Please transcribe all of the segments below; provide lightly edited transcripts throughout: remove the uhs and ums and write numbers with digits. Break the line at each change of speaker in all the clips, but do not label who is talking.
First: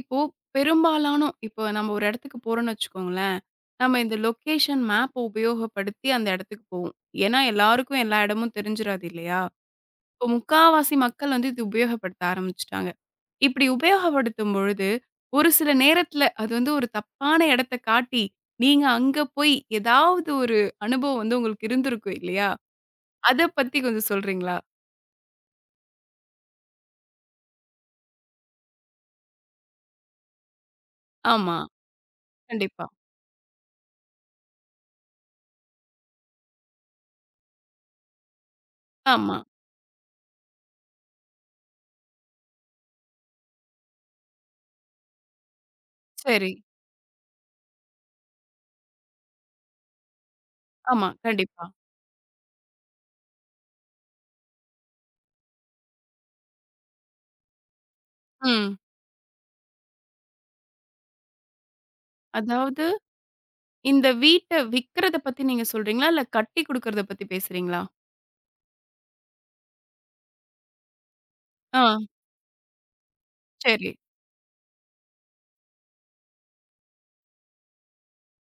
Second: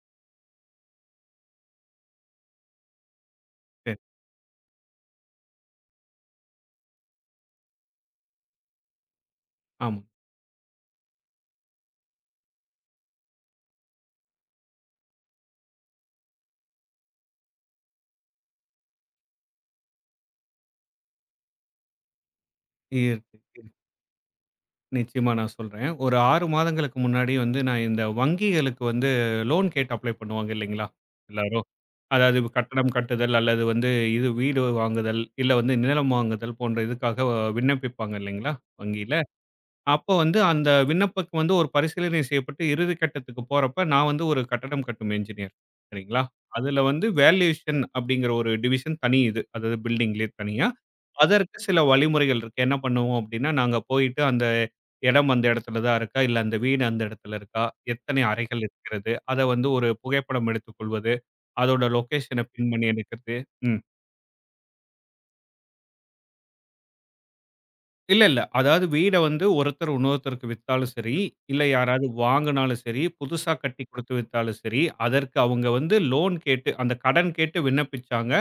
இப்போ பெரும்பாலான இப்போ நம்ம ஒரு இடத்துக்கு போறோம்ன்னு வச்சுக்கோங்களேன்,
சரி.
நம்ம இந்த லொக்கேஷன் மேப் உபயோகப்படுத்தி அந்த இடத்துக்கு போவோம். ஏன்னா, எல்லாருக்கும் எல்லா இடமும் தெரிஞ்சிராது இல்லையா?
ஆமா.
இப்போ முக்காவாசி மக்கள் வந்து இது உபயோகப்படுத்த ஆரம்பிச்சுட்டாங்க. இப்படி உபயோகப்படுத்தும் பொழுது, ஒரு சில நேரத்துல அது வந்து ஒரு தப்பான இடத்த காட்டி, நீங்க அங்க போய் ஏதாவது ஒரு அனுபவம் வந்து உங்களுக்கு இருந்திருக்கும் இல்லையா?
இருக்கு,
அத
இருக்கு.
பத்தி கொஞ்சம் சொல்றீங்களா?
நிச்சயமா நான் சொல்றேன். ஒரு 6 மாதங்களுக்கு முன்னாடி வந்து நான் இந்த வங்கிகளுக்கு வந்து லோன் கேட்டு அப்ளை பண்ணுவாங்க இல்லைங்களா?
ஆமா,
எல்லாரும். அதாவது இப்ப
கண்டிப்பா.
கட்டடம் கட்டுதல் அல்லது வந்து இது வீடு வாங்குதல், இல்ல வந்து நிலம் வாங்குதல் போன்ற இதுக்காக விண்ணப்பிப்பாங்க இல்லைங்களா? வங்கியில.
ஆமா.
அப்போ வந்து அந்த விண்ணப்பக்கு வந்து ஒரு பரிசீலனை செய்யப்பட்டு இறுதி கட்டத்துக்கு போறப்ப, நான் வந்து ஒரு கட்டடம் கட்டும் என்ஜினியர். சரிங்களா?
சரி.
அதுல வந்து வேல்யூஷன் அப்படிங்கிற ஒரு டிவிஷன் தனி இது. அதாவது பில்டிங்லயே தனியா.
ஆமா,
அதற்கு
கண்டிப்பா.
சில வழிமுறைகள் இருக்கு. என்ன பண்ணுவோம் அப்படின்னா, நாங்க போயிட்டு அந்த இடம் அந்த இடத்துல தான் இருக்கா? இல்ல அந்த வீடு அந்த இடத்துல இருக்கா? எத்தனை அறைகள்
ம்.
இருக்கிறது? அத வந்து ஒரு புகைப்படம் எடுத்துக் கொள்வது. அதோட லொகேஷன பின்
அதாவது
பண்ணி எடுக்கிறது. ம்.
இந்த வீட்ட விக்கிறத பத்தி நீங்க சொல்றீங்களா? இல்ல கட்டி குடுக்கறத பத்தி பேசுறீங்களா?
இல்ல, இல்ல. அதாவது வீட வந்து ஒருத்தர் இன்னொருத்தருக்கு வித்தாலும் சரி, இல்ல
ஆ,
யாராவது வாங்குனாலும் சரி, புதுசா கட்டி
சரி.
குடுத்து வித்தாலும் சரி, அதற்கு அவங்க வந்து லோன் கேட்டு, அந்த கடன் கேட்டு விண்ணப்பிச்சாங்க.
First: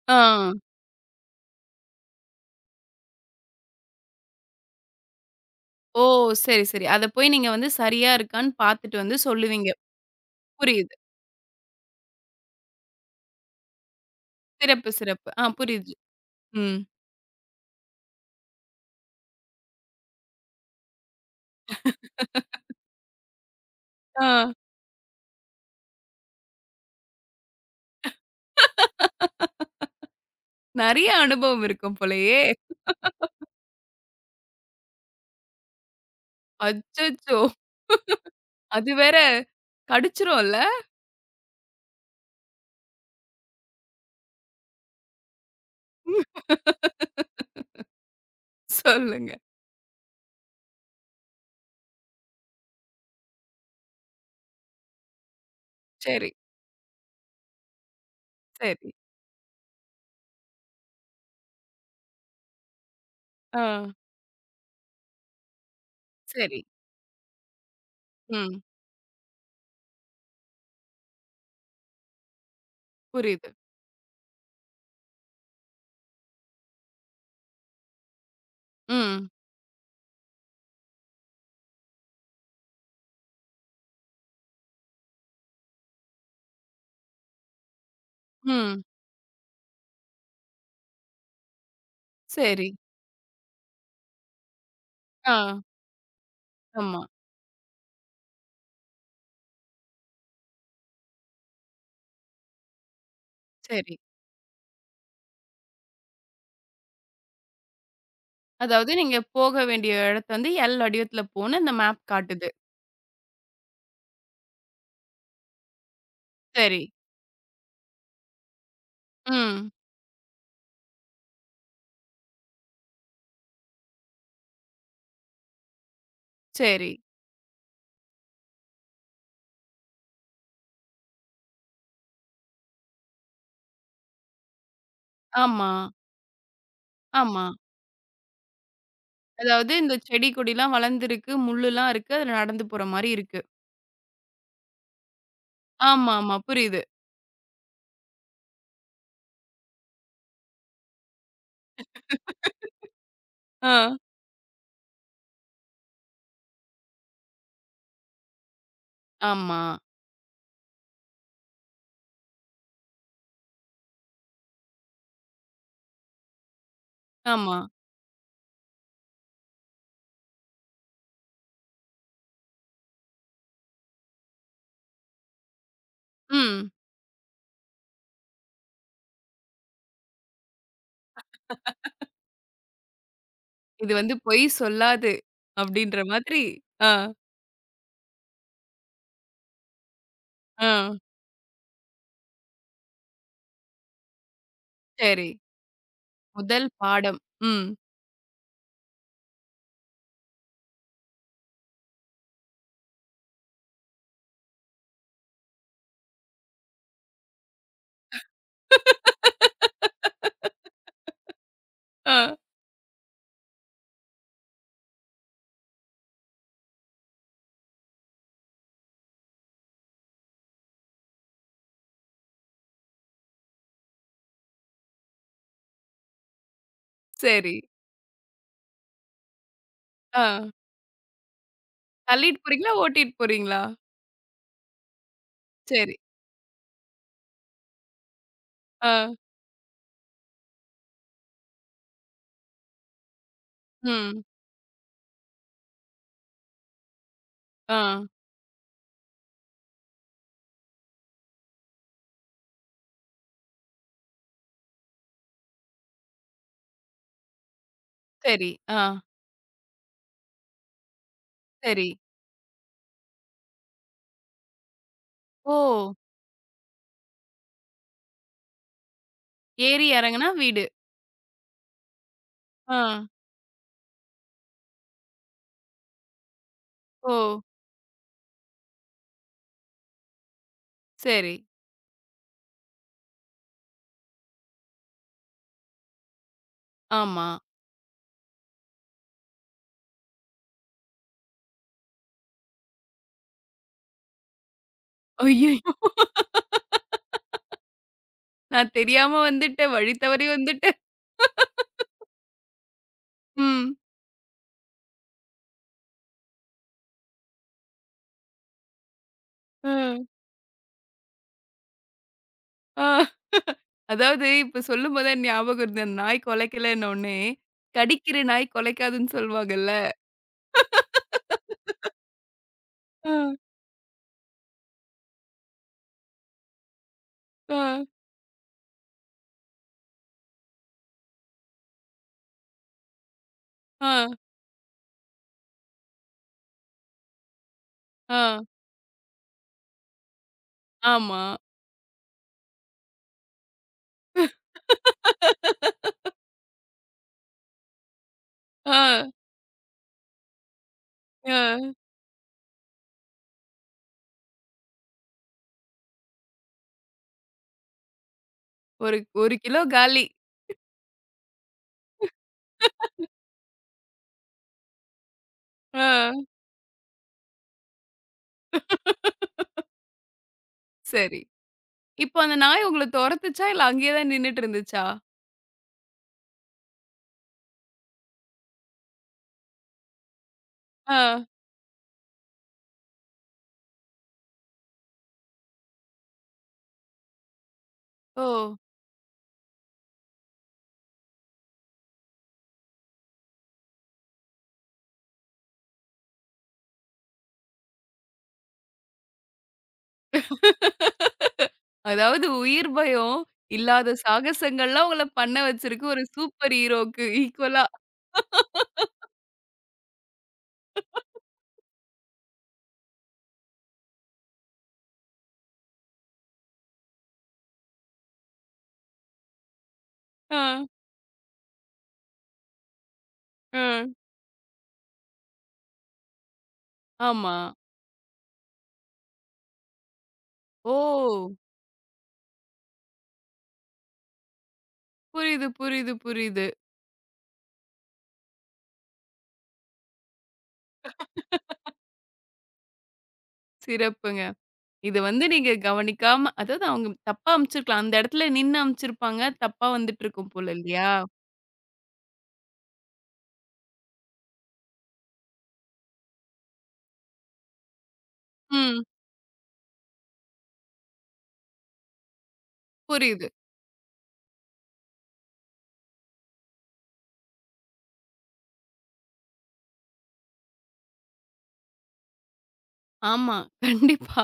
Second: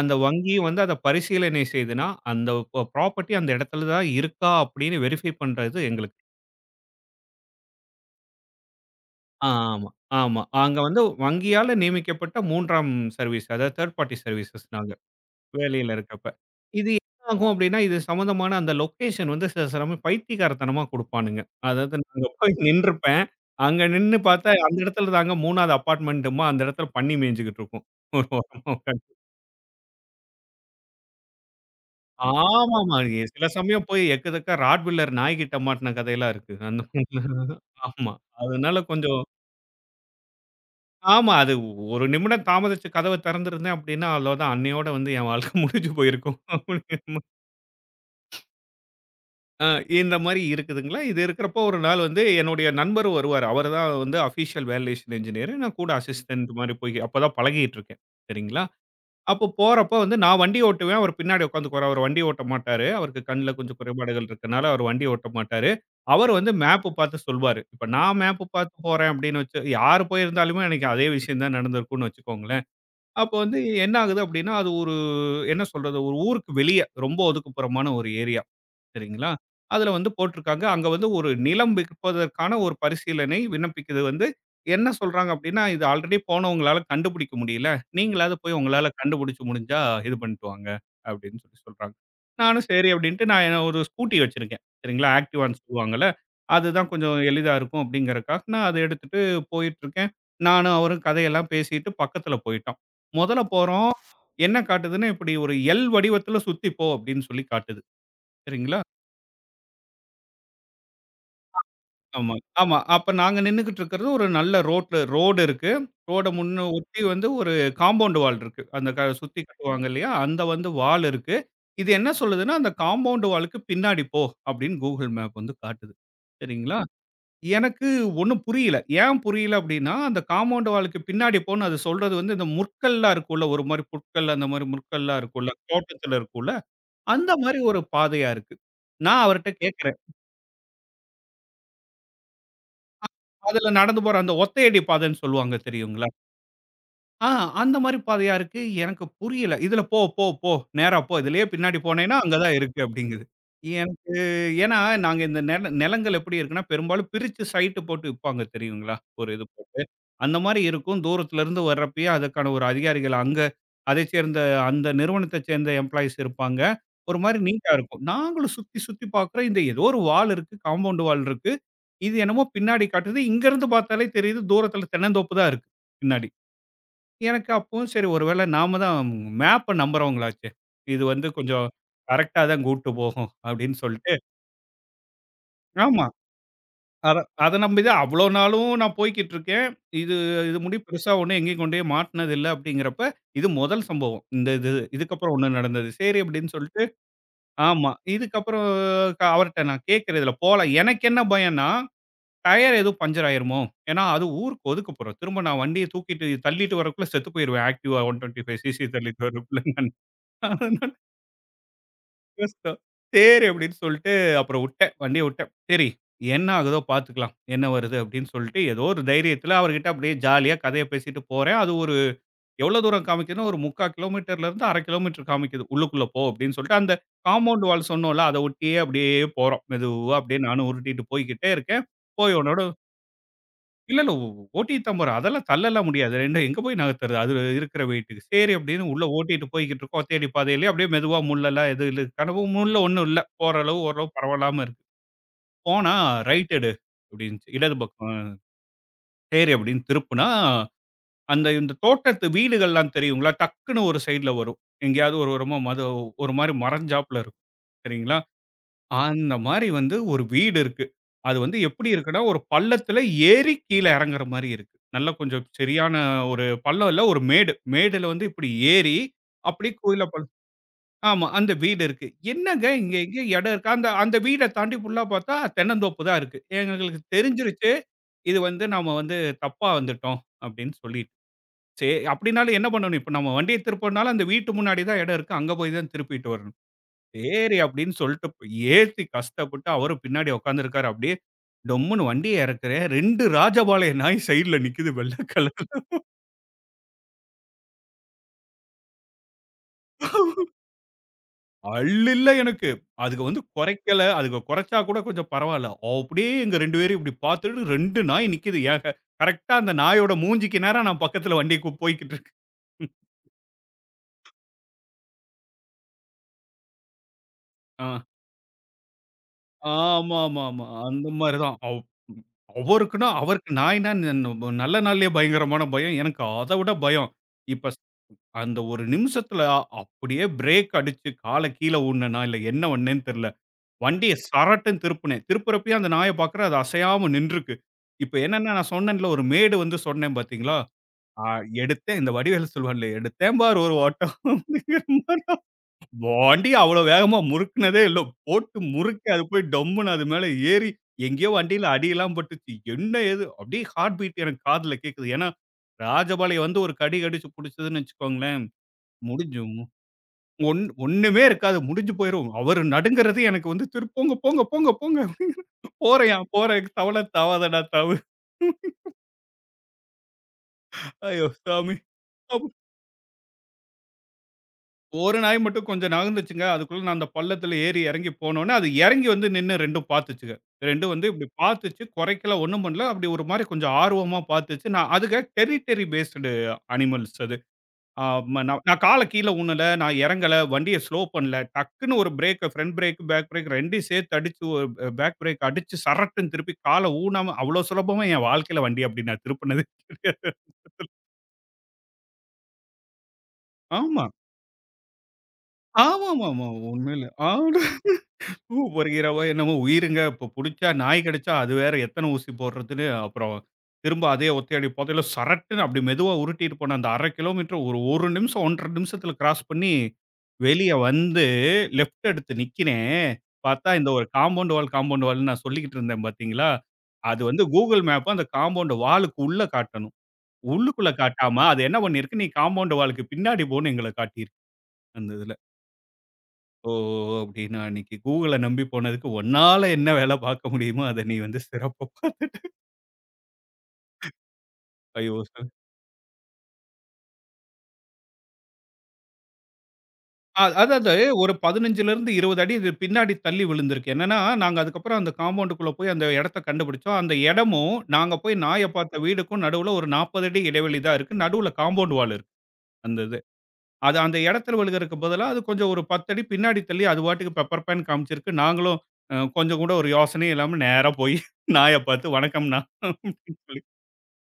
அந்த
ஆ.
வங்கியும் வந்து அத பரிசீலனை செய்துனா, அந்த ப்ராப்பர்ட்டி அந்த இடத்துல தான் இருக்கா அப்படின்னு வெரிஃபை பண்றது
ஓ!
எங்களுக்கு.
சரி, சரி. அத போய் நீங்க வந்து சரியா இருக்கான்னு பார்த்துட்டு வந்து சொல்லுவீங்க.
ஆமா, ஆமா. அங்க
புரியுது.
வந்து வங்கியால நியமிக்கப்பட்ட 3ஆம் சர்வீஸ், அதாவது 3 பார்ட்டி சர்வீசஸ்
சிறப்பு,
நாங்க.
சிறப்பு. ஆ புரியுது.
வேலையில இருக்கப்ப.
ம்.
இது என்ன ஆகும் அப்படின்னா, இது சம்மந்தமான அந்த லொக்கேஷன் வந்து சில சமயம் பைத்தியக்காரத்தனமா குடுப்பானுங்க. அதாவது நாங்க போய் நின்றுப்பேன். அங்க நின்னு பார்த்தா,
ஆ.
அந்த இடத்துல தாங்க 3வது அபார்ட்மெண்ட்டுமா அந்த இடத்துல பன்னி மேய்ஞ்சுகிட்டு இருக்கும். ஒரு ஓரமா உட்காந்து.
நெறைய அனுபவம் இருக்கும் போலயே!
ஆமாமா. ஏ, சில சமயம் போய் எக்கச்சக்க ராட்வில்லர் நாய்கிட்ட மாட்டுன கதையெல்லாம் இருக்கு. அந்த
அச்சச்சோ!
மாதிரி. ஆமா. அதனால
அது வேற
கொஞ்சம்.
கடிச்சிரும்ல?
ஆமா. அது ஒரு நிமிடம் தாமதிச்சு கதவ திறந்திருந்தேன் அப்படின்னா, அவ்வளோதான். அன்னையோட வந்து என் வாழ்க்கை முடிஞ்சு போயிருக்கும்.
சொல்லுங்க.
ஆ இந்த மாரி இருக்குதுங்களா? இது இருக்கிறப்போ ஒரு நாள் வந்து என்னுடைய நண்பரும் வருவாரு. அவரு தான் வந்து அஃபிஷியல் வேலிடேஷன் என்ஜினியர். நான் கூட
சரி,
அசிஸ்டன்ட் மாரி போய் அப்ப தான் பழகிட்டு இருக்கேன். சரிங்களா?
சரி.
அப்போ போறப்ப வந்து நான் வண்டி ஓட்டுவேன். அவர் பின்னாடி உட்காந்துக்குவாரு. அவரு வண்டி ஓட்ட மாட்டாரு. அவருக்கு கண்ல
ஆ.
கொஞ்சம் குறைபாடுகள் இருக்கனால அவர் வண்டி ஓட்ட மாட்டாரு. அவர் வந்து
சரி.
மேப் பார்த்து சொல்வாரு. இப்ப நான் மேப்
ம்.
பார்த்து போறேன் அப்படின்னு வச்சு யார் போயிருந்தாலுமே எனக்கு அதே விஷயம் தான் நடந்திருக்கும்னு வச்சுக்கோங்களேன். அப்போ
புரியுது.
வந்து என்ன ஆகுது அப்படின்னா, அது ஒரு என்ன சொல்றது? ஒரு ஊருக்கு வெளிய ரொம்ப ஒதுக்குப்புறமான ஒரு ஏரியா.
ம்.
சரிங்களா? அதுல வந்து போட்டிருக்காங்க. அங்க வந்து ஒரு நிலம் விற்பதற்கான ஒரு பரிசீலனை விண்ணப்பிக்குது வந்து என்ன சொல்றாங்க அப்டின்னா, "இது ஆல்ரெடி போனவங்களால கண்டுபிடிக்க முடியல. நீங்களாவது போய்
ம்.
உங்களால கண்டுபிடிச்சு முடிஞ்சா இது பண்ணிட்டு வாங்க" அப்டின்னு சொல்லி சொல்றாங்க. நானும்
சரி.
சரி அப்டின்ட்டு நான் என்ன ஒரு ஸ்கூட்டி வச்சிருக்கேன். சரிங்களா?
ஆ.
ஆக்டிவான்னு சொல்லுவாங்கல்ல. அதுதான்
ஆமா.
கொஞ்சம் எளிதா இருக்கும் அப்டிங்கிறக்காக நான் அத எடுத்துட்டு போயிட்டுருக்கேன். நானும் அவரும் கதையெல்லாம் பேசிட்டு பக்கத்துல போயிட்டோம். முதல்ல போறோம்.
சரி.
என்ன காட்டுதுன்னா, இப்டி ஒரு எல் வடிவத்துல சுத்தி போ அப்டின்னு சொல்லி காட்டுது. சரிங்களா?
அதாவது நீங்க போக வேண்டிய இடத்த வந்து எல் வடிவத்துல போன்னு அந்த மேப்
ஆமா,
காட்டுது.
ஆமா. அப்ப நாங்க நின்னுகிட்டு இருக்கிறது ஒரு நல்ல ரோட்ல ரோடு இருக்கு. ரோட முன்ன
சரி.
ஒட்டி வந்து ஒரு காம்பவுண்ட் வால் இருக்கு. அந்த சுத்தி
ம்.
கட்டுவாங்க இல்லையா? அந்த வந்து வால் இருக்கு. இது என்ன சொல்லுதுன்னா, அந்த காம்பவுண்ட் வாலுக்கு பின்னாடி போ அப்படின்னு கூகுள் மேப் வந்து காட்டுது. சரிங்களா?
சரி.
எனக்கு ஒண்ணும் புரியல. ஏன் புரியல அப்படின்னா, அந்த காம்பவுண்ட் வாலுக்கு பின்னாடி போன்னு அது சொல்றது வந்து இந்த முற்கள்லாம் இருக்கும்ல, ஒரு மாரி புற்கள் அந்த மாரி முற்கள்லாம் இருக்கும்ல,
ஆமா,
தோட்டத்துல இருக்கும்ல, அந்த
ஆமா.
மாரி ஒரு பாதையா இருக்கு. நான் அவர்ட்ட
அதாவது இந்த
கேட்கிறேன்.
செடி கொடிலாம் வளர்ந்திருக்கு, முள்ளுலாம் இருக்கு. அதுல நடந்து போற மாரி இருக்கு.
அதுல நடந்து போற அந்த ஒத்தையடி பாதைன்னு சொல்லுவாங்க தெரியுங்களா?
ஆமா, ஆமா. புரியுது.
ஆ அந்த மாரி பாதையா இருக்கு. எனக்கு புரியல. "இதுல போ, போ, போ. நேரா போ. இதுலயே பின்னாடி போனேன்னா அங்க தான் இருக்கு" அப்படிங்குது.
ஆ.
எனக்கு ஏன்னா நாங்க இந்த நெல நிலங்கள் எப்படி இருக்குன்னா, பெரும்பாலும் பிரிச்சு சைட்டு போட்டு விப்பாங்க தெரியுங்களா? ஒரு இது
ஆமா,
போட்டு. அந்த மாரி இருக்கும். தூரத்துல இருந்து வர்றப்பயே அதுக்கான ஒரு அதிகாரிகள் அங்க அதைச் சேர்ந்த அந்த நிறுவனத்தைச் சேர்ந்த எம்ப்ளாயீஸ் இருப்பாங்க. ஒரு மாரி
ஆமா.
நீட்டா இருக்கும். நாங்களும் சுத்தி சுத்தி பாக்குறோம். இந்த ஏதோ ஒரு வால் இருக்கு. காம்பவுண்ட் வால் இருக்கு. இது என்னமோ பின்னாடி காட்டுது. இங்க இருந்து பார்த்தாலே தெரியுது. தூரத்துல தென்னந்தோப்பு தான் இருக்கு பின்னாடி.
ம்.
எனக்கு அப்பவும் சரி ஒருவேளை நாம தான் மேப்ப நம்புறவங்களாச்சே! இது வந்து கொஞ்சம் கரெக்ட்டா தான் கூட்டு போகும் அப்படின்னு
இது
சொல்ட்டு
வந்து பொய் சொல்லாது அப்படின்ற
ஆமா.
மாதிரி. ஆ,
அத அத நம்பி தான் அவ்ளோ நாளும் நான் போய்க்கிட்டு இருக்கேன். இது இது
ஆ.
முடிய பெருசா ஒண்ணும் எங்கேயும் கொண்டு போய் மாட்டுனது இல்ல அப்படிங்கிறப்ப, இது முதல் சம்பவம். இந்த இது
சரி.
இதுக்கப்புறம் ஒண்ணு நடந்தது. சரி அப்படின்னு
முதல்
சொல்ட்டு
பாடம். ம்.
ஆமா. இதுக்கப்புறம் அவர்ட்ட நான் கேட்கிறேன் இதுல போலாம். எனக்கு என்ன பயம்ன்னா, டயர் எதுவும் பஞ்சர் ஆயிருமோ? ஏன்னா அது ஊருக்கு ஒதுக்கப்புறம். திரும்ப நான் வண்டிய தூக்கிட்டு தள்ளிட்டு வரக்குள்ள செத்து போயிருவேன். ஆக்டிவா 125 சிசி தள்ளிட்டு வரக்குள்ள. அதுதான்
ஆ.
கஷ்டம். சரி அப்படின்னு சொல்லிட்டு அப்புறம் விட்டேன். வண்டிய விட்டேன். சரி என்ன ஆகுதோ பார்த்துக்கலாம். என்ன வருது அப்படின்னு சொல்லிட்டு ஏதோ ஒரு தைரியத்தில அவர்கிட்ட அப்படியே ஜாலியா கதைய பேசிட்டு போறேன். அது ஒரு எவ்வளோ தூரம் காமிக்குதுன்னா, ஒரு 3/4 கிலோமீட்டர்ல இருந்து 1/2 கிலோமீட்டர் காமிக்குது. உள்ளுக்குள்ள போ அப்படின்னு சொல்லிட்டு அந்த
சரி.
காம்பவுண்ட் வால் சொன்னோம்ல, அத ஒட்டியே அப்படியே போறோம். மெதுவா
ஆ.
அப்படியே நானும் உருட்டிட்டு போய்க்கிட்டே இருக்கேன். போய்
தள்ளிட்டு
உன்னோட
போறீங்களா? ஓட்டிட்டு போறீங்களா?
இல்ல, இல்ல. ஓட்டிட்டு தான் போறேன். அதெல்லாம் தள்ளலாம்
சரி.
முடியாது. 2 எங்க போய் நகர்த்துறது? அது இருக்கிற வெயிட்டுக்கு. சரி அப்படின்னு
ஆ,
உள்ள ஓட்டிட்டு போய்க்கிட்டு இருக்கோம். தேடி பாதையிலே அப்படியே மெதுவா முள்ளெல்லாம் எதுவும் இல்ல. கனவு முள்ள ஒண்ணும் இல்ல. போற அளவு ஓரளவு
ம்.
பரவாயில்லாம இருக்கு. போனா ரைட் எடு அப்படின்னுச்சு.
ஆ.
இடது பக்கம். சரி அப்படின்னு திருப்புனா, அந்த இந்த தோட்டத்து வீடுகள்லாம் தெரியுங்களா? டக்குன்னு ஒரு சைடுல வரும். எங்கேயாவது ஒரு ஓரமா ஒரு மாரி மறைஞ்சாப்புல இருக்கும். சரிங்களா?
சரி. ஆ,
அந்த மாரி வந்து ஒரு வீடு இருக்கு. அது வந்து
சரி.
எப்படி இருக்குன்னா, ஒரு பள்ளத்துல ஏறி கீழ இறங்குற மாரி இருக்கு. நல்லா கொஞ்சம்
ஓ!
சரியான ஒரு பள்ளம் இல்ல, ஒரு மேடு. மேடுல வந்து இப்படி ஏறி, அப்படியே
ஏறி
கோயில ப
இறங்குனா வீடு.
ஆமா, அந்த வீடு இருக்கு. என்னங்க
ஆ.
இங்க எங்க இடம் இருக்கா? அந்த அந்த வீட தாண்டி ஃபுல்லா பார்த்தா தென்னந்தோப்பு தான் இருக்கு. எங்களுக்கு
ஓ!
தெரிஞ்சிருச்சு, இது வந்து நாம வந்து தப்பா வந்துட்டோம் அப்படின்னு சொல்லிட்டு.
சரி.
சே அப்படின்னாலும் என்ன பண்ணணும்? இப்ப நம்ம வண்டிய திருப்பனாலும் அந்த வீட்டு முன்னாடி தான் இடம் இருக்கு. அங்க போய் தான் திருப்பிட்டு வரணும்.
ஆமா.
சரி அப்படின்னு சொல்லிட்டு ஏத்தி கஷ்டப்பட்டு அவரும் பின்னாடி உட்காந்துருக்காரு அப்படியே டொம்முன்னு வண்டிய இறக்குறேன் 2 ராஜபாளைய நாய் சைடுல நிக்குது வெள்ள
ஐயய்யோ!
கலர்ல.
நான் தெரியாம வந்துட்டேன். வழி தவறி வந்துட்டேன்.
அள்ளில்ல எனக்கு. அதுக வந்து
ம்.
குறைக்கல. அதுக குறைச்சா கூட கொஞ்சம் பரவால்ல. அப்படியே எங்க 2 பேரையும் இப்படி பார்த்துட்டு 2 நாய் நிக்குது. ஏன் கரெக்ட்டா
அ,
அந்த நாயோட மூஞ்சிக்கு நேரா நான் பக்கத்துல வண்டி போய்க்கிட்டு இருக்கு.
ஆ. அதாவது இப்ப சொல்லும்போது தான் ஞாபகம் இருந்தது. அந்த நாய் கொலைக்கலன்ன உடனே,
ஆ.
"கடிக்கிற நாய் கொலைக்காதுன்னு" சொல்வாங்கல்ல.
ஆமாமாமா. அந்த மாரி தான். அவருக்குன்னா
ஆ,
அவருக்கு நாய்னா ந ந- நல்ல நாள்லயே பயங்கரமான பயம். எனக்கு அத விட பயம். இப்ப
ஆ,
அந்த ஒரு நிமிஷத்துல அப்படியே பிரேக் அடிச்சு கால கீழ ஊடுனேனா, இல்ல என்ன பண்ணேன்னு தெரியல.
ஆ,
வண்டிய சரட்டுன்னு திருப்புனேன். திருப்புறப்பயும் அந்த நாய பார்க்குறேன். அது அசையாம நின்றுக்கு. இப்ப
ஆ.
என்னன்னா, நான் சொன்னேன்ல ஒரு மேடு வந்து சொன்னேன் பார்த்தீங்களா?
ஆமா.
அ எடுத்தேன் இந்த வடிவேலு சொல்லுவான்ல, "எடுத்தேன் பார் ஒரு ஓட்டம்" அப்படிங்கிற மாரி வண்டிய அவ்வளோ வேகமா முறுக்குனதே இல்ல. போட்டு முறுக்கி
ஆ,
அது போய் டம்முன்னு அது மேல ஏறி, எங்கேயோ வண்டியில
ஆ.
அடியெல்லாம் பட்டுச்சு. என்ன ஏது? அப்படியே ஹார்ட் பீட் எனக்கு காதுல கேட்குது. ஏன்னா, ராஜபாளையம் வந்து ஒரு கடி கடிச்சு புடிச்சதுன்னு வச்சுக்கோங்களேன்.
ஒரு 1
முடிஞ்சும்.
கிலோ காலி.
ஒண்ணுமே இருக்காது. முடிஞ்சு போயிரும். அவரு நடுங்குறது எனக்கு வந்து திரு போங்க, போங்க, போங்க, போங்க அப்படிங்கிற
ஆ.
போறயா போறேன். தவள தாவாதடா தாவு.
சரி.
ஐயோ சாமி!
இப்போ அந்த
அப்
நாய் உங்கள தொரத்துச்சா? இல்ல அங்கேயே தான் நின்னுட்டு இருந்துச்சா?
ஒரு நாய் மட்டும் கொஞ்சம் நகர்ந்துச்சுங்க. அதுக்குள்ள நான் அந்த பள்ளத்துல ஏறி இறங்கி போனோனே, அது இறங்கி வந்து நின்னு 2ம் பாத்துச்சுங்க. 2ம் வந்து
ஆ.
இப்படி பாத்துச்சு. குறைக்கல, ஒண்ணும் பண்ணல. அப்படி ஒரு மாரி கொஞ்சம் ஆர்வமா பாத்துச்சு. நான் அதுக டெரிட்டரி பேஸ்டு அனிமல்ஸ் அது.
ஓ!
ஆமா. நான் நான் கால கீழ ஊணல. நான் இறங்கல. வண்டிய ஸ்லோ பண்ணல. டக்குன்னு ஒரு brake front brake, back brake 2யும் சேர்த்து அடிச்சு ஒரு பேக் பிரேக் அடிச்சு சரட்டுன்னு திருப்பி கால ஊனாம அவ்ளோ சுலபமா என் வாழ்க்கையில வண்டி அப்படி நான் திருப்புனதே கிடையாது.
அதாவது உயிர் பயம் இல்லாத
ஆமா.
சாகசங்கள்லாம் உங்கள பண்ண வச்சிருக்கு ஒரு
ஆமாமாமா.
சூப்பர்
உண்மையில.
ஹீரோக்கு
ஆ
ஈக்குவலா.
பூ பொரிக்கிறவோ என்னமோ உயிருங்க. இப்ப புடிச்சா நாய் கடிச்சா, அது வேற எத்தன ஊசி போடுறதுன்னு, அப்புறம் திரும்ப அதே ஒத்தையடி புதையல்ல சரட்டுன்னு அப்படி மெதுவா உருட்டிட்டு போன அந்த 1/2 கிலோமீட்டர் ஒரு 1 நிமிஷம் 1 1/2 நிமிஷத்துல கிராஸ் பண்ணி,
ஆ.
வெளிய வந்து லெஃப்ட் எடுத்து நிக்கிறேன். பார்த்தா இந்த
ம்.
ஒரு காம்பவுண்ட் வால், காம்பவுண்ட் வால்ன்னு நான் சொல்லிக்கிட்டு இருந்தேன் பார்த்தீங்களா? அது
ஆமா.
வந்து Google மேப் அந்த காம்பவுண்ட் வாலுக்கு உள்ள காட்டணும்.
ஓ!
உள்ளுக்குள்ள காட்டாம, அது என்ன பண்ணியிருக்கு, "நீ காம்பவுண்ட் வாலுக்கு பின்னாடி போன்னு" எங்கள காட்டியிருக்கு அந்த இதுல.
புரியுது, புரியுது, புரியுது.
ஓ! ஓ! அப்டின்னா அன்னைக்கு கூகுள நம்பி போனதுக்கு உன்னால என்ன வேல பார்க்க முடியுமோ, அத நீ வந்து சிறப்பா பார்த்த.
சிறப்புங்க. இது
ஐயோ!
வந்து
சாமி.
நீங்க கவனிக்காம அதாவது அவங்க தப்பா அனுப்பிச்சிருக்கலாம். அந்த இடத்துல நின்னு அனுப்பிச்சிருப்பாங்க. தப்பா வந்துட்டு இருக்கும் போல இல்லையா?
அதாவது ஒரு 15லிருந்து 20 அடி இது பின்னாடி தள்ளி விழுந்திருக்கு. என்னன்னா, நாங்க அதுக்கப்புறம் அந்த காம்பவுண்டுக்குள்ள போய் அந்த இடத்த கண்டுபிடிச்சோம். அந்த இடமும், நாங்க போய் நாய
ம்.
பார்த்த வீடுக்கும் நடுவுல ஒரு 40 அடி இடைவெளி தான் இருக்கு. நடுவுல காம்பவுண்ட் வால் இருக்கு. அந்த இது.
புரியுது.
அது அந்த இடத்துல விழுகறக்கு பதிலா, அது கொஞ்சம் ஒரு 10 அடி பின்னாடி தள்ளி அது பாட்டுக்கு பெப்பர் பேன் காமிச்சிருக்கு. நாங்களும் கொஞ்சம் கூட ஒரு யோசனையும் இல்லாம நேரா போய் நாய பார்த்து வணக்கம்ண்ணா
ஆமா.
அப்டின்னு சொல்லி.
கண்டிப்பா.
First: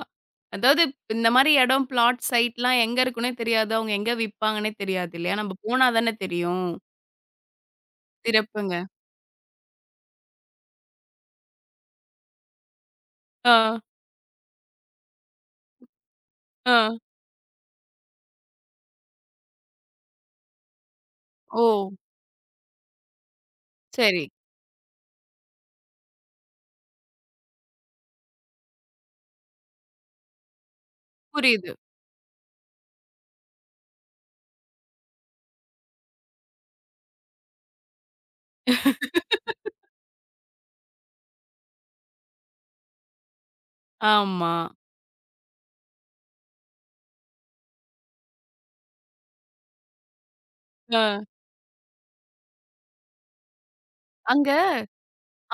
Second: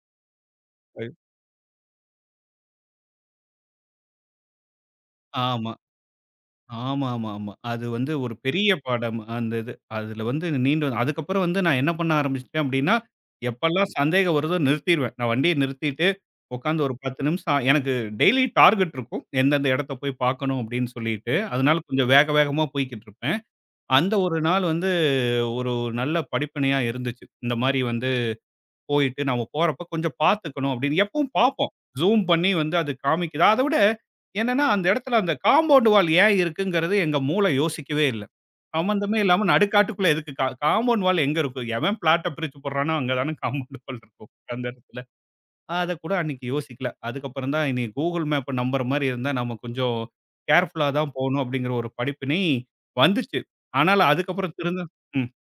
அதாவது இந்த மாரி இடம், பிளாட், சைட்லாம் எங்க இருக்குன்னே தெரியாது. அவங்க எங்க விப்பாங்கன்னே தெரியாது இல்லையா? நம்ம
ஆமா.
போனா தானே தெரியும்.
ஆமா, ஆமா, ஆமா. அது வந்து ஒரு பெரிய
சிறப்புங்க.
பாடம். அந்த இது. அதுல வந்து நீண்டு வந்து- அதுக்கப்புறம் வந்து நான் என்ன பண்ண ஆரம்பிச்சுட்டேன் அப்டின்னா,
ஆ,
எப்பல்லாம் சந்தேகம் வருதோ நிறுத்திருவேன். நான் வண்டிய நிறுத்திட்டு
ஆ.
உட்காந்து ஒரு 10 நிமிஷம் எனக்கு டெய்லி டார்கெட் இருக்கும். எந்தெந்த இடத்த போய் பார்க்கணும் அப்டின்னு சொல்லிட்டு.
ஓ!
அதனால கொஞ்சம் வேக வேகமா போய்க்கிட்டு இருப்பேன். அந்த
சரி.
ஒரு நாள் வந்து ஒரு நல்ல படிப்பினையா இருந்துச்சு. இந்த மாரி வந்து போயிட்டு நாம போறப்ப கொஞ்சம் பார்த்துக்கணும் அப்படின்னு எப்பவும் பார்ப்போம்.
புரியுது.
ஜூம் பண்ணி வந்து அது காமிக்குதா? அத விட என்னன்னா, அந்த இடத்துல அந்த காம்பவுண்ட் வால் ஏன் இருக்குங்கிறது எங்க மூளை யோசிக்கவே இல்ல. சம்மந்தமே இல்லாம நடுக்காட்டுக்குள்ள எதுக்கு காம்பவுண்ட் வால் எங்க இருக்கும்? எவன் பிளாட்ட பிரிச்சு போடுறானோ அங்க தான காம்பவுண்ட் வால் இருக்கும்
ஆமா.
அந்த இடத்துல. அத கூட அன்னைக்கு யோசிக்கல. அதுக்கப்புறம் தான் இனி கூகுள் மேப்ப நம்புற மாரி இருந்தா நம்ம கொஞ்சம் கேர்ஃபுல்லா
ஆ.
தான் போணும் அப்படிங்கிற ஒரு படிப்பினை வந்துச்சு. ஆனாலும்
அங்க
அதுக்கப்புறம் திருந்த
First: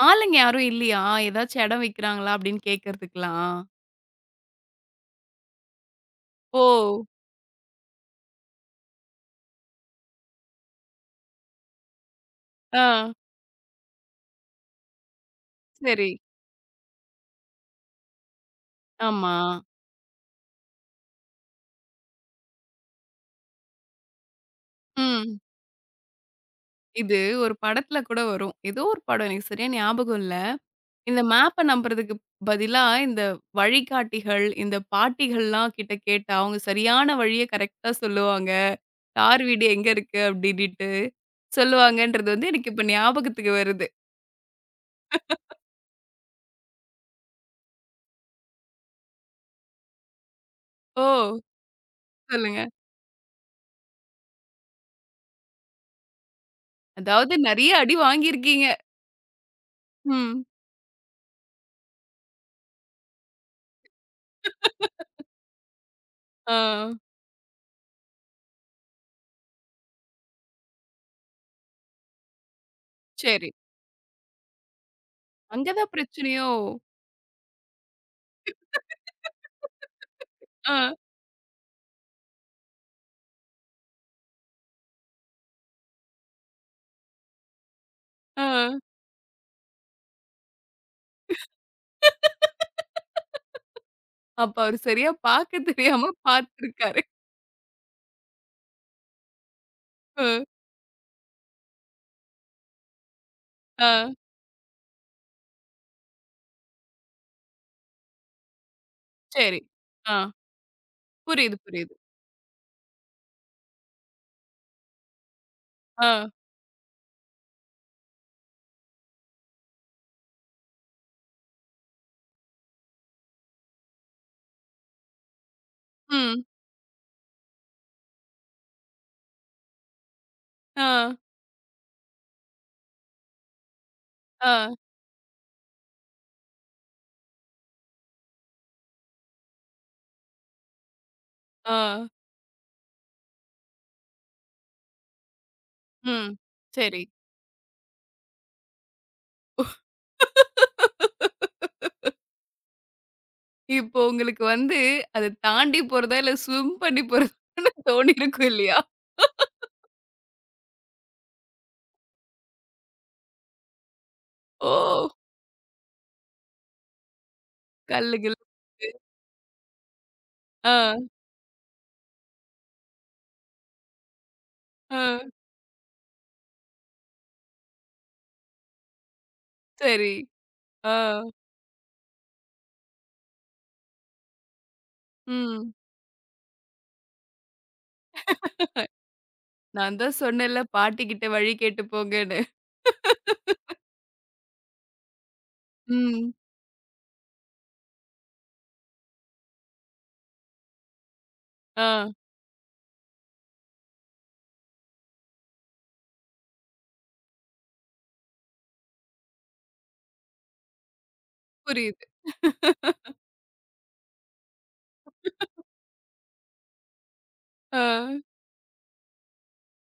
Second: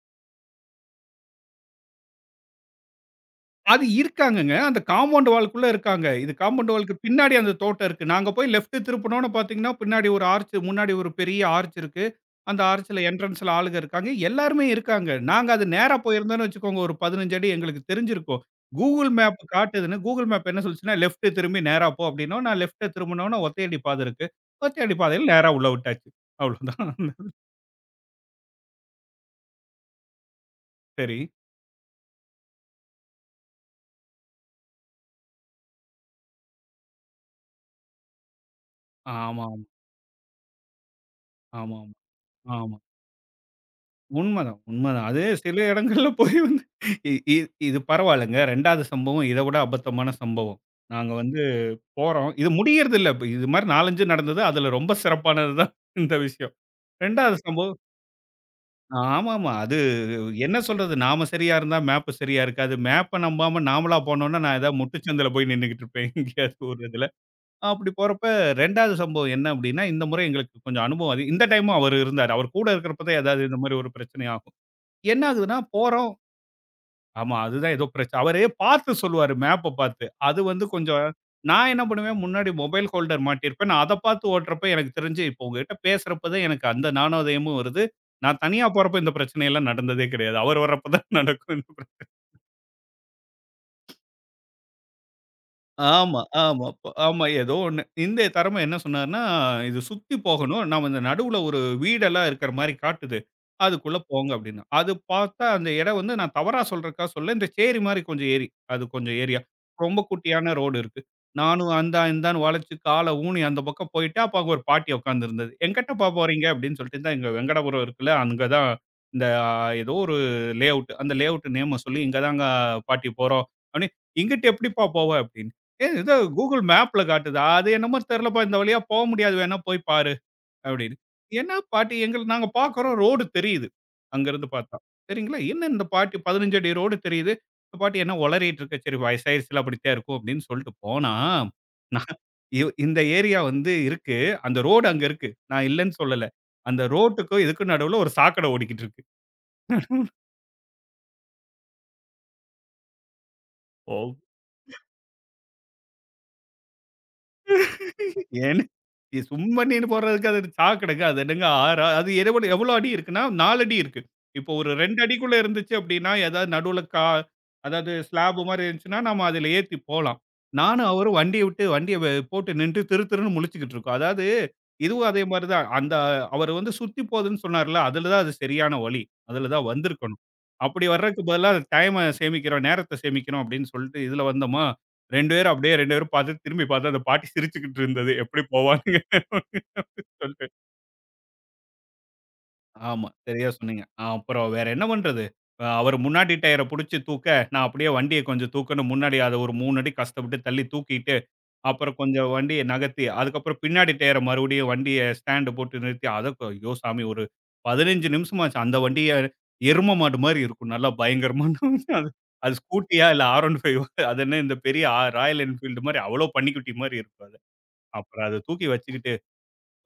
ஆளுங்க யாரும் இல்லையா? ஏதாச்சும் இடம் விக்கிறாங்களா அப்படின்னு கேட்கறதுக்கலாம்?
அது இருக்காங்கங்க. அந்த காம்பவுண்ட் வால்க்குள்ள இருக்காங்க. இது
ஓ!
காம்பவுண்ட் வால்க்கு பின்னாடி அந்த தோட்டம் இருக்கு. நாங்க போய் லெஃப்ட் திருப்புனோம்னு பார்த்தீங்கன்னா, பின்னாடி ஒரு ஆர்ச் முன்னாடி ஒரு பெரிய ஆர்ச் இருக்கு. அந்த
ஆ.
ஆர்ச்ல என்ட்ரன்ஸ்ல ஆளுங்க இருக்காங்க. எல்லாருமே இருக்காங்க. நாங்க அது நேரா
சரி.
போயிருந்தோம்னு வச்சுக்கோங்க, ஒரு 15 அடி எங்களுக்கு தெரிஞ்சிருக்கும். Google
ஆமா.
மேப் காட்டுதுன்னு Google மேப் என்ன சொல்லுச்சுன்னா, லெஃப்ட் திரும்பி நேரா போ அப்படின்னோம். நான் லெஃப்ட்ட திரும்புனோம்னா ஒத்தையடி பாதை இருக்கு. ஒத்தையடி பாதையில
ம்.
நேரா உள்ள விட்டாச்சு. அவ்வளோதான்.
இது ஒரு படத்துல கூட வரும். ஏதோ ஒரு படம். எனக்கு சரியா ஞாபகம் இல்ல.
சரி.
இந்த மேப்ப நம்புறதுக்கு பதிலா, இந்த வழிகாட்டிகள், இந்த பாட்டிகள்லாம் கிட்ட கேட்டா, அவங்க சரியான வழிய கரெக்ட்டா சொல்லுவாங்க. தார்
ஆமாமா.
வீடு எங்க இருக்கு அப்டின்னிட்டு
ஆமாமா.
சொல்லுவாங்கன்றது வந்து
ஆமா.
எனக்கு
ஆமா
இப்ப ஞாபகத்துக்கு வருது.
உண்மதான், உண்மதான். அது சில இடங்கள்ல போய் வந்து இ இ இது பரவாயில்லங்க. 2வது சம்பவம் இத விட அபத்தமான சம்பவம்.
ஓ!
நாங்க வந்து போறோம். இது
சொல்லுங்க.
முடியறதில்ல. இப்ப இது மாரி 4, 5 நடந்தது. அதுல ரொம்ப சிறப்பானது தான் இந்த விஷயம்.
அதாவது
2வது
நெறைய
சம்பவம்
அடி வாங்கியிருக்கீங்க.
ஆமாமா. அது
ம்.
என்ன சொல்றது? நாம சரியா இருந்தா மேப் சரியா இருக்காது. மேப்ப நம்பாம நாமளா போனோம்னா, நான் ஏதாவது முட்டுச்சந்தில போய் நின்னுகிட்டு இருப்பேன்.
ஆ.
எங்கேயாவது ஒரு இதுல. அப்படி போறப்ப 2வது சம்பவம் என்ன அப்படின்னா, இந்த முறை எங்களுக்கு கொஞ்சம் அனுபவம் அது. இந்த டைமும் அவரு இருந்தாரு. அவர் கூட இருக்கிறப்ப தான் ஏதாவது
சரி.
இந்த மாரி ஒரு பிரச்சனை ஆகும். என்ன ஆகுதுன்னா
அங்க தான்
போறோம்.
பிரச்சனையோ?
ஆமா, அதுதான் ஏதோ பிரச்ச அவரே பார்த்து சொல்லுவாரு மேப்ப பார்த்து. அது வந்து
ஆ,
கொஞ்சம் நான் என்ன பண்ணுவேன், முன்னாடி மொபைல் ஹோல்டர் மாட்டியிருப்பேன். நான் அத பார்த்து ஓட்டுறப்ப எனக்கு தெரிஞ்சு, இப்போ உங்ககிட்ட பேசுறப்ப தான் எனக்கு அந்த ஞானோதயமும் வருது. நான்
ஆ.
தனியா போறப்ப இந்த பிரச்சனையெல்லாம் நடந்ததே கிடையாது. அவர் வர்றப்ப தான் நடக்கும்.
அப்ப அவரு சரியா பாக்க தெரியாம
ஆமா, ஆமா.
பார்த்துருக்காரு.
ஆமா. ஏதோ ஒண்ணு. இந்திய தரமா என்ன சொன்னார்ன்னா, "இது சுத்தி
அ,
போகணும். நாம இந்த நடுவுல ஒரு வீடெல்லாம் இருக்கிற மாரி காட்டுது.
ஆ.
அதுக்குள்ள போங்க" அப்டின்னா. அது பார்த்தா அந்த இடம் வந்து நான் தவறா சொல்றதுக்கா சொல்லல. இந்த சேரி மாரி கொஞ்சம் ஏரி. அது கொஞ்சம் ஏரியா.
சரி.
ரொம்ப
ஆ.
குட்டியான ரோடு இருக்கு.
புரியுது,
நானும்
புரியுது.
அந்தான் இந்தான்னு வளைச்சு கால ஊனி அந்த பக்கம் போயிட்டேன். அப்ப அங்க ஒரு பாட்டி உட்கார்ந்திருந்தது. "எங்கிட்டப்பா
ஆ.
போறீங்க?" அப்டின்னு சொல்லிட்டு, "இந்தா இங்க வெங்கடாபுரம் இருக்குல்ல, அங்க தான் இந்த ஏதோ ஒரு லே அவுட். அந்த லே அவுட் நேம சொல்லி, இங்க தாங்க பாட்டி போறோம்" அப்டின்னு. "எங்கிட்டு எப்படிப்பா போவ?" அப்டின்னு. ஏ இது
ம்.
கூகுள் மேப்ல காட்டுதா? அது என்னமோ தெரியலப்பா, இந்த வழியா போ முடியாது. வேணா போய் பாரு
ஆ,
அப்படின்னு. என்ன பாட்டி எங்களுக்கு நாங்க பார்க்குறோம் ரோடு தெரியுது. அங்கருந்து
ஆ,
பார்த்தா. சரிங்களா? என்ன இந்த பாட்டி 15 அடி ரோடு தெரியுது. இந்த பாட்டி என்ன உளறிட்டு இருக்கு. சரி வயசாயிருச்சுல அப்படித்தான் இருக்கும் அப்படின்னு சொல்லிட்டு போனா,
ஆ,
நான் இந்த ஏரியா வந்து இருக்கு. அந்த ரோடு அங்க இருக்கு. நான் இல்லன்னு சொல்லல.
ம்.
அந்த
சரி.
ரோட்டுக்கும் இதுக்கும் நடுவுல ஒரு சாக்கடை ஓடிக்கிட்டு இருக்கு. ஓ!
இப்போ உங்களுக்கு வந்து அத தாண்டி போறதா, இல்ல ஸ்விம் பண்ணி போறதான்னு தோணியிருக்கும்
ஏன்னு
இல்லையா?
இது சும்மா நீர் போடுறதுக்கு அது சாக்கடைங்க. அது என்னங்க 6 அது எவ்வளோ எவ்வளோ அடி இருக்குன்னா, 4 அடி இருக்கு. இப்போ ஒரு 2
ஓ!
அடிக்குள்ள இருந்துச்சு அப்படின்னா, ஏதாவது நடுவுல அதாவது
கல்லு
ஸ்லாப்
கில்லு.
மாரி இருந்துச்சுன்னா, நாம அதில ஏத்தி போலாம்.
ஆ,
நானும் அவரும் வண்டிய விட்டு வண்டிய போட்டு நின்னுட்டு திரு திருன்னு முழிச்சுக்கிட்டு இருக்கோம். அதாவது
ஆ,
இதுவும் அதே மாரி தான். அந்த அவரு வந்து சுத்தி போகுதுன்னு சொன்னார்ல, அதில தான் அது சரியான வழி. அதில தான்
சரி.
வந்திருக்கணும். அப்படி
ஆ,
வர்றதுக்கு பதிலா டைம சேமிக்கிறோம், நேரத்த சேமிக்கிறோம் அப்படின்னு சொல்லிட்டு இதில வந்தோமா 2 பேரும்
ம்.
அப்படியே 2 பேரும் பார்த்து திரும்பி பார்த்தா அந்த பாட்டி சிரிச்சுக்கிட்டு இருந்தது. எப்படி போவானுங்க அப்படின்னு
நான் தான்
சொல்லிட்டு.
சொன்னேன்ல பாட்டி கிட்ட வழி கேட்டு போங்கன்னு.
ஆமா. சரியா சொன்னீங்க. அப்புறம் வேற என்ன பண்றது? அவரு
ம்.
முன்னாடி டயர புடிச்சு தூக்க, நான் அப்படியே வண்டிய கொஞ்சம் தூக்கன்னு முன்னாடி அத ஒரு 3 அடி கஷ்டப்பட்டு தள்ளி தூக்கிட்டு, அப்புறம்
ஆ,
கொஞ்சம் வண்டிய நகர்த்தி, அதுக்கப்புறம் பின்னாடி டயர மறுபடியும் வண்டிய ஸ்டாண்டு போட்டு நிறுத்தி, அதக்கு ஐயோ சாமி! ஒரு 15 நிமிஷமாச்சு. அந்த வண்டிய எரும மாடு மாரி இருக்கும். நல்லா பயங்கரமா
புரியுது.
அது அது ஸ்கூட்டியா இல்ல R15 அது என்ன இந்த பெரிய ராயல் என்ஃபீல்டு மாரி அவ்வளோ பன்னிக்குட்டி மாரி இருக்கும் அது.
ஆ.
அப்புறம் அத தூக்கி வச்சுக்கிட்டு,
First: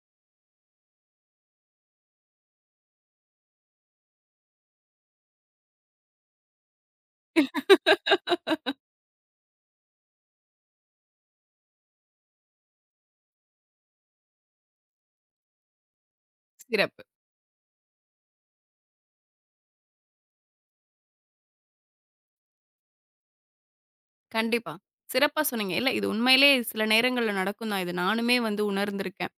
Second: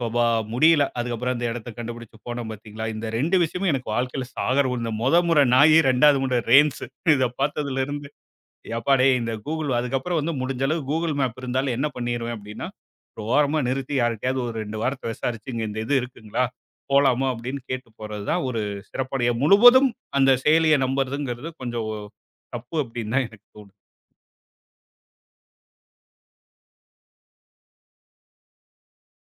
அப்பா முடியல. அதுக்கப்புறம் அந்த இடத்த கண்டுபிடிச்சு போனோம் பார்த்தீங்களா? இந்த 2 விஷயமும் எனக்கு வாழ்க்கையில சாகர விழுந்த மொத முறை நாயி, 2வது முறை ரேன்ஸ். இத பார்த்ததுலருந்து, எப்பா டேய்! இந்த கூகுள் அதுக்கப்புறம் வந்து முடிஞ்ச அளவு கூகுள் மேப் இருந்தாலும் என்ன பண்ணிருவேன் அப்டின்னா, ஒரு ஓரமா நிறுத்தி யார்ட்டயாவது ஒரு 2 வார்த்தை விசாரிச்சு, "இங்க இந்த இது இருக்குங்களா?
சிறப்பு.
போலாமா?" அப்படின்னு கேட்டு போறது தான் ஒரு சிறப்பான முழுவதும் அந்த செயலிய நம்புறதுங்கிறது கொஞ்சம் தப்பு அப்படின்னு தான் எனக்கு தோணுது.
கண்டிப்பா. சிறப்பா சொன்னீங்க. இல்ல இது உண்மையிலே சில நேரங்கள்ல நடக்கும் தான். இது நானுமே வந்து உணர்ந்திருக்கேன்.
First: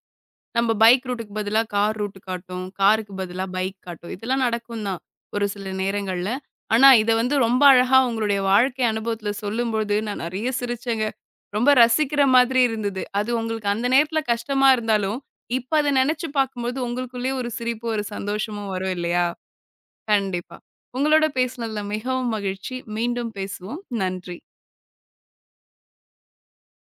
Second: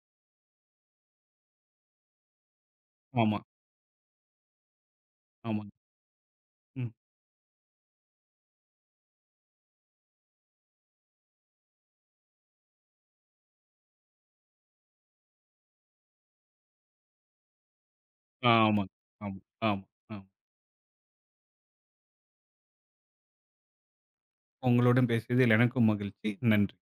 நம்ம பைக் ரூட்டுக்கு பதிலா கார் ரூட் காட்டும். காருக்கு
ஆமா,
பதிலா பைக் காட்டும். இதெல்லாம் நடக்கும் தான், ஒரு
ஆமாங்க.
சில நேரங்கள்ல. ஆனா,
ம்.
இத வந்து ரொம்ப அழகா உங்களுடைய வாழ்க்கை அனுபவத்துல சொல்லும்போது, நான் நெறைய சிரிச்சேங்க. ரொம்ப ரசிக்கிற மாதிரி இருந்தது. அது உங்களுக்கு அந்த நேரத்துல கஷ்டமா இருந்தாலும், இப்ப அத நெனச்சு பார்க்கும்போது உங்களுக்குள்ளயே ஒரு சிரிப்பு, ஒரு சந்தோஷமும்
ஆமாங்க.
வரும் இல்லையா?
ஆமா, ஆமா, ஆமா.
கண்டிப்பா. உங்களோட பேசினதுல மிகவும் மகிழ்ச்சி. மீண்டும் பேசுவோம். நன்றி.
உங்களுடன் பேசியதில் எனக்கும் மகிழ்ச்சி. நன்றி.